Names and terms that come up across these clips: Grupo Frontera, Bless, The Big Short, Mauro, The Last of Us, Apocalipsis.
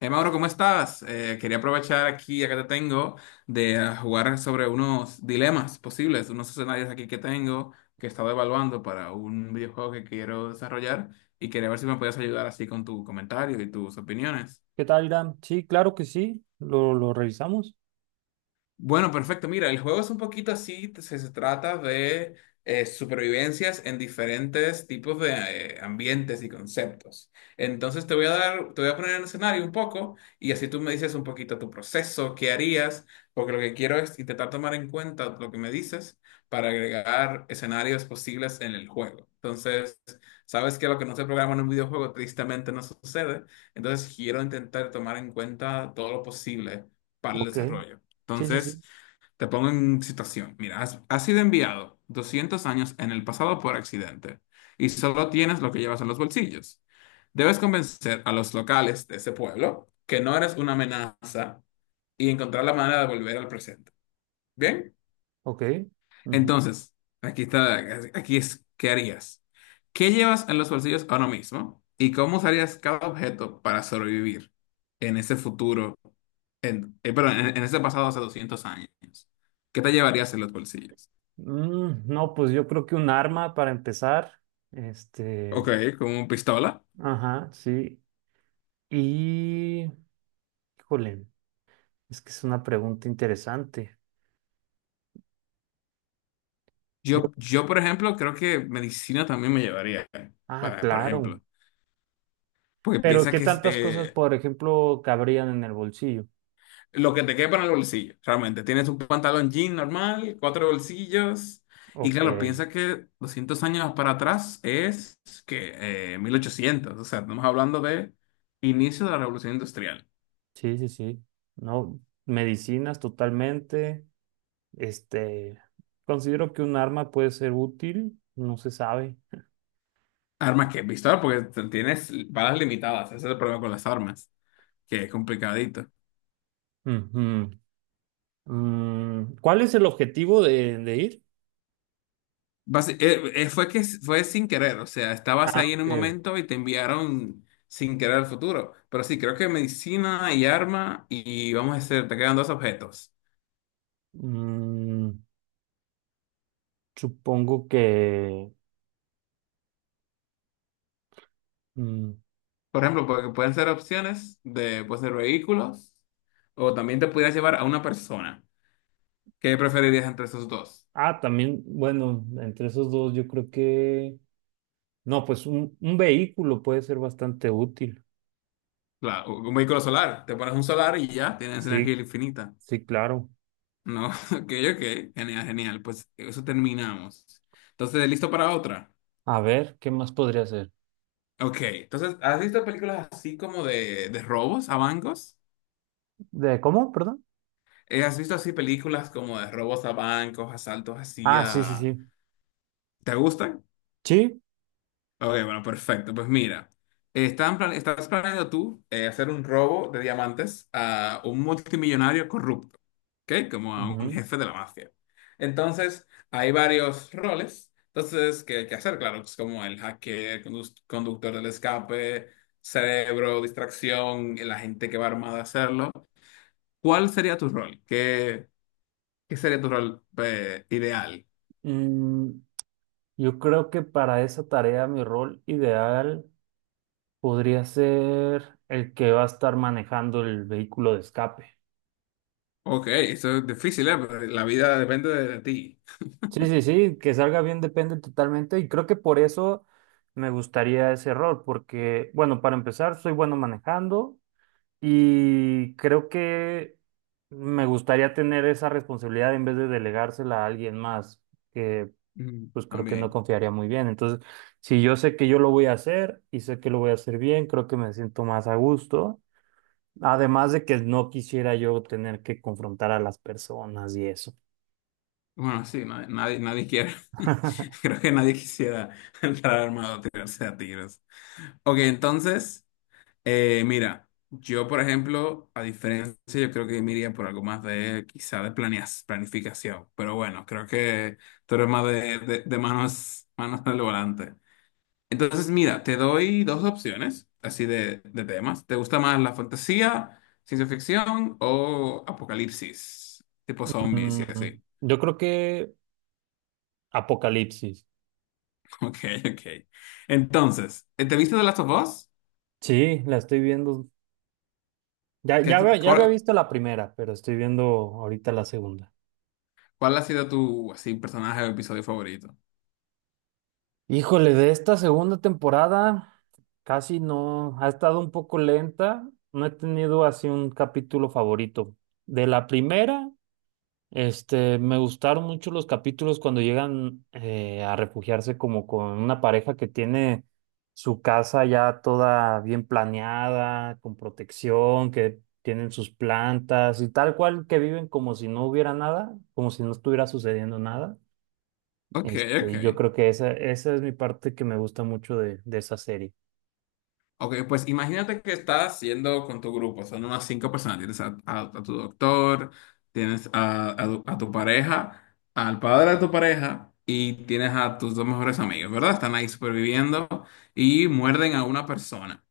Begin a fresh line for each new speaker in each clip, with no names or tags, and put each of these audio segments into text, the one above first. Mauro, ¿cómo estás? Quería aprovechar aquí, acá te tengo, jugar sobre unos dilemas posibles, unos escenarios aquí que tengo, que he estado evaluando para un videojuego que quiero desarrollar y quería ver si me puedes ayudar así con tu comentario y tus opiniones.
¿Qué tal, Irán? Sí, claro que sí. Lo revisamos.
Bueno, perfecto. Mira, el juego es un poquito así, se trata de supervivencias en diferentes tipos de ambientes y conceptos. Entonces te voy a dar, te voy a poner en escenario un poco y así tú me dices un poquito tu proceso, qué harías, porque lo que quiero es intentar tomar en cuenta lo que me dices para agregar escenarios posibles en el juego. Entonces, sabes que lo que no se programa en un videojuego tristemente no sucede, entonces quiero intentar tomar en cuenta todo lo posible para el
Ok.
desarrollo.
Sí, sí,
Entonces,
sí.
te pongo en situación. Mira, has sido enviado 200 años en el pasado por accidente y solo tienes lo que llevas en los bolsillos. Debes convencer a los locales de ese pueblo que no eres una amenaza y encontrar la manera de volver al presente. ¿Bien?
Ok. Ujú.
Entonces, aquí está, aquí es, ¿qué harías? ¿Qué llevas en los bolsillos ahora mismo? ¿Y cómo usarías cada objeto para sobrevivir en ese futuro, en, perdón, en ese pasado hace 200 años? ¿Qué te llevarías en los bolsillos?
No, pues yo creo que un arma para empezar. Este.
Ok, como pistola.
Ajá, sí. Y. Híjole, es que es una pregunta interesante. Yo-
Yo, por ejemplo, creo que medicina también me llevaría,
Ah,
para, por
claro.
ejemplo, porque
Pero,
piensa
¿qué
que es,
tantas cosas, por ejemplo, cabrían en el bolsillo?
lo que te quepa en el bolsillo, realmente. Tienes un pantalón jean normal, cuatro bolsillos. Y
Ok.
claro, piensa que 200 años para atrás es que 1800. O sea, estamos hablando de inicio de la revolución industrial.
Sí, sí, sí. No, medicinas totalmente. Este, considero que un arma puede ser útil, no se sabe.
Armas que, pistola, porque tienes balas limitadas. Ese es el problema con las armas, que es complicadito.
Ujú. ¿Cuál es el objetivo de ir?
Fue sin querer. O sea, estabas
Ah,
ahí en un
ok.
momento y te enviaron sin querer al futuro. Pero sí, creo que medicina y arma. Y vamos a hacer, te quedan dos objetos.
Mm, Supongo que... mm,
Por ejemplo, porque pueden ser opciones de, pues, de vehículos o también te pudieras llevar a una persona. ¿Qué preferirías entre esos dos?
ah, también, bueno, entre esos dos yo creo que... No, pues un vehículo puede ser bastante útil.
Un vehículo solar. Te pones un solar y ya tienes
Sí,
energía infinita.
sí, claro.
No, ok, ok. Genial, genial. Pues eso terminamos. Entonces, ¿listo para otra?
A ver, ¿qué más podría ser?
Ok. Entonces, ¿has visto películas así como de robos a bancos?
¿De cómo? Perdón.
¿Has visto así películas como de robos a bancos, asaltos así
Ah, sí, sí,
a...
sí.
¿Te gustan?
Sí.
Ok, bueno, perfecto. Pues mira, estás planeando tú hacer un robo de diamantes a un multimillonario corrupto, ¿ok? Como a un
Ujú.
jefe de la mafia. Entonces, hay varios roles. Entonces, ¿qué hay que hacer? Claro, pues como el hacker, conductor del escape, cerebro, distracción, la gente que va armada a hacerlo. ¿Cuál sería tu rol? ¿Qué sería tu rol ideal?
Mm, Yo creo que para esa tarea mi rol ideal podría ser el que va a estar manejando el vehículo de escape.
Ok, eso es difícil, ¿eh? Pero la vida depende de ti.
Sí, sí, sí, que salga bien depende totalmente y creo que por eso me gustaría ese rol, porque bueno, para empezar, soy bueno manejando y creo que me gustaría tener esa responsabilidad en vez de delegársela a alguien más,
Mm,
pues creo que no
también.
confiaría muy bien. Entonces, si yo sé que yo lo voy a hacer y sé que lo voy a hacer bien, creo que me siento más a gusto. Además de que no quisiera yo tener que confrontar a las personas y eso.
Bueno, sí, nadie, nadie, nadie quiere. Creo que nadie quisiera entrar armado a tirarse a tiros. Ok, entonces, mira, yo, por ejemplo, a diferencia, yo creo que me iría por algo más de, quizá de planificación. Pero bueno, creo que tú eres más de manos al volante. Entonces, mira, te doy dos opciones, así de temas. ¿Te gusta más la fantasía, ciencia ficción o apocalipsis, tipo zombies y así?
Yo creo que Apocalipsis.
Ok, ok. Entonces, ¿te viste The Last of Us?
Sí, la estoy viendo. Ya,
¿Qué
ya,
es tu-
ya había
cuál,
visto la primera, pero estoy viendo ahorita la segunda.
cuál ha sido tu así, personaje o episodio favorito?
Híjole, de esta segunda temporada casi no, ha estado un poco lenta, no he tenido así un capítulo favorito. De la primera, este, me gustaron mucho los capítulos cuando llegan a refugiarse como con una pareja que tiene su casa ya toda bien planeada, con protección, que tienen sus plantas y tal cual que viven como si no hubiera nada, como si no estuviera sucediendo nada.
Ok,
Este, yo
ok.
creo que esa es mi parte que me gusta mucho de esa serie.
Ok, pues imagínate que estás haciendo con tu grupo, son unas cinco personas. Tienes a, a tu doctor, tienes a tu pareja, al padre de tu pareja y tienes a tus dos mejores amigos, ¿verdad? Están ahí superviviendo y muerden a una persona.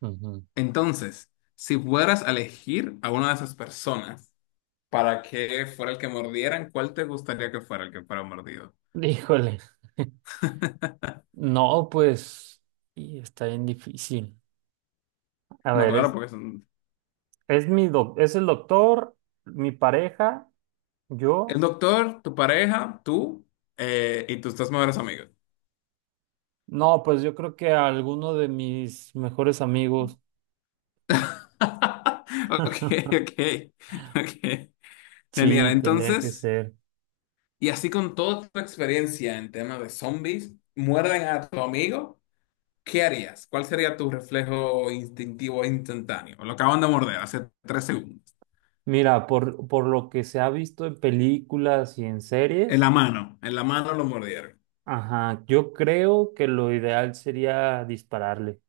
Ujú.
Entonces, si fueras a elegir a una de esas personas, para que fuera el que mordieran, ¿cuál te gustaría que fuera el que fuera mordido?
Híjole. No, pues, y está bien difícil. A
No,
ver,
claro, porque son
es el doctor, mi pareja,
el
yo.
doctor, tu pareja, tú y tus dos mejores amigos.
No, pues yo creo que alguno de mis mejores amigos.
Ok, ok, ok. Genial.
Sí, tendrían que
Entonces,
ser.
y así con toda tu experiencia en tema de zombies, muerden a tu amigo, ¿qué harías? ¿Cuál sería tu reflejo instintivo instantáneo? Lo acaban de morder hace 3 segundos.
Mira, por lo que se ha visto en películas y en series,
En la mano lo mordieron.
ajá, yo creo que lo ideal sería dispararle.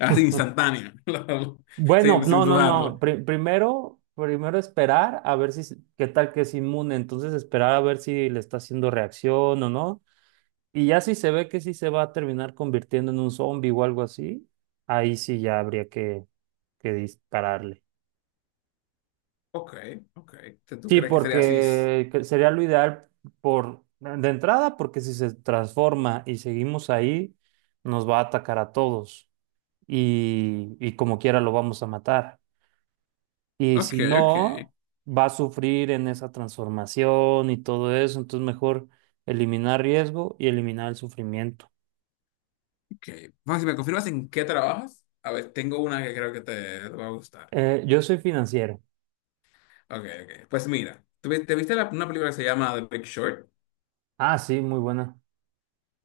Así instantánea, sin,
Bueno,
sin
no, no,
dudarla.
no. Primero esperar a ver si, qué tal que es inmune. Entonces esperar a ver si le está haciendo reacción o no. Y ya si se ve que sí se va a terminar convirtiendo en un zombie o algo así, ahí sí ya habría que dispararle.
Ok, ok. Entonces, ¿tú
Sí,
crees que sería así?
porque que sería lo ideal por de entrada, porque si se transforma y seguimos ahí, nos va a atacar a todos y como quiera lo vamos a matar. Y
Ok,
si
ok,
no, va a sufrir en esa transformación y todo eso. Entonces, mejor eliminar riesgo y eliminar el sufrimiento.
ok. Bueno, si me confirmas en qué trabajas, a ver, tengo una que creo que te va a gustar.
Yo soy financiero.
Ok, ok. Pues mira, ¿te viste una película que se llama The Big Short?
Ah, sí, muy buena.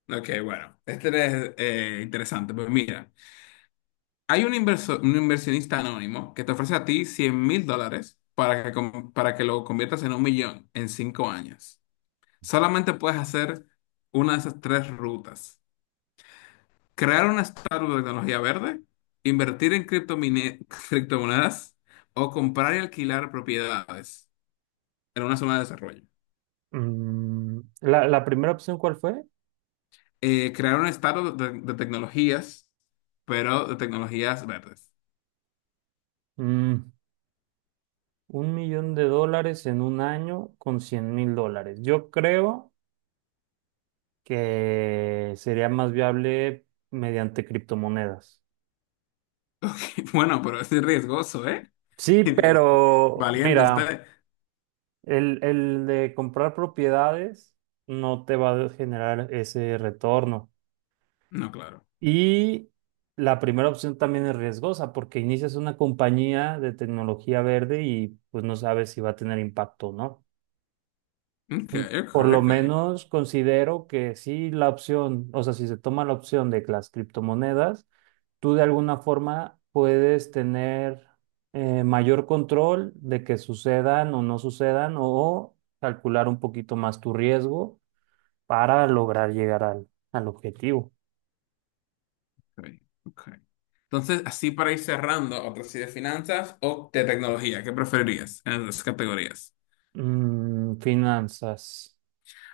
Ok, bueno, este es interesante. Pues mira, hay un inversionista anónimo que te ofrece a ti $100.000 para que, para que lo conviertas en un millón en 5 años. Solamente puedes hacer una de esas tres rutas. Crear una startup de tecnología verde, invertir en criptomonedas o comprar y alquilar propiedades en una zona de desarrollo.
La primera opción, ¿cuál fue?
Crear una startup de tecnologías, pero de tecnologías verdes.
Mm, 1 millón de dólares en un año con 100,000 dólares. Yo creo que sería más viable mediante criptomonedas.
Ok, bueno, pero es riesgoso, ¿eh?
Sí, pero
Valiente
mira.
usted.
El de comprar propiedades no te va a generar ese retorno.
No, claro.
Y la primera opción también es riesgosa porque inicias una compañía de tecnología verde y pues no sabes si va a tener impacto o no.
Ok,
mm,
ok,
Por lo
ok.
menos considero que sí la opción, o sea, si se toma la opción de que las criptomonedas, tú de alguna forma puedes tener mayor control de que sucedan o no sucedan o calcular un poquito más tu riesgo para lograr llegar al objetivo.
Ok, ok. Entonces, así para ir cerrando, otra sí de finanzas o de tecnología, ¿qué preferirías en las dos categorías?
Finanzas.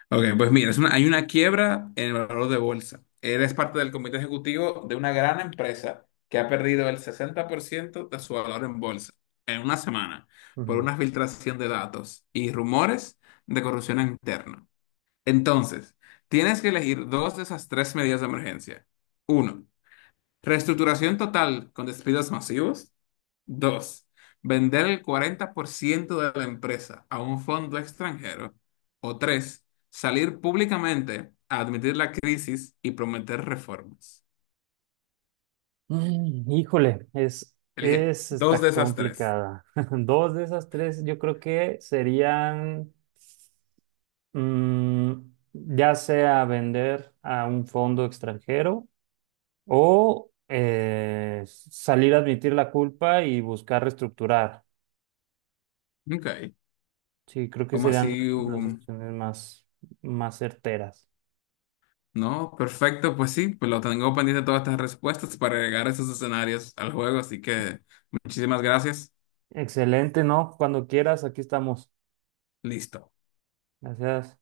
Ok, pues mira, hay una quiebra en el valor de bolsa. Eres parte del comité ejecutivo de una gran empresa que ha perdido el 60% de su valor en bolsa en una semana por
Mm.
una filtración de datos y rumores de corrupción interna. Entonces, tienes que elegir dos de esas tres medidas de emergencia. Uno, reestructuración total con despidos masivos. Dos, vender el 40% de la empresa a un fondo extranjero. O tres, salir públicamente a admitir la crisis y prometer reformas.
Híjole,
Elige dos
está
de esas tres.
complicada. Dos de esas tres yo creo que serían... Ya sea vender a un fondo extranjero o salir a admitir la culpa y buscar reestructurar.
Ok,
Sí, creo que
¿como
serían
así?
las opciones más certeras.
No, perfecto, pues sí, pues lo tengo pendiente todas estas respuestas para agregar esos escenarios al juego, así que muchísimas gracias.
Excelente, ¿no? Cuando quieras, aquí estamos.
Listo.
Gracias.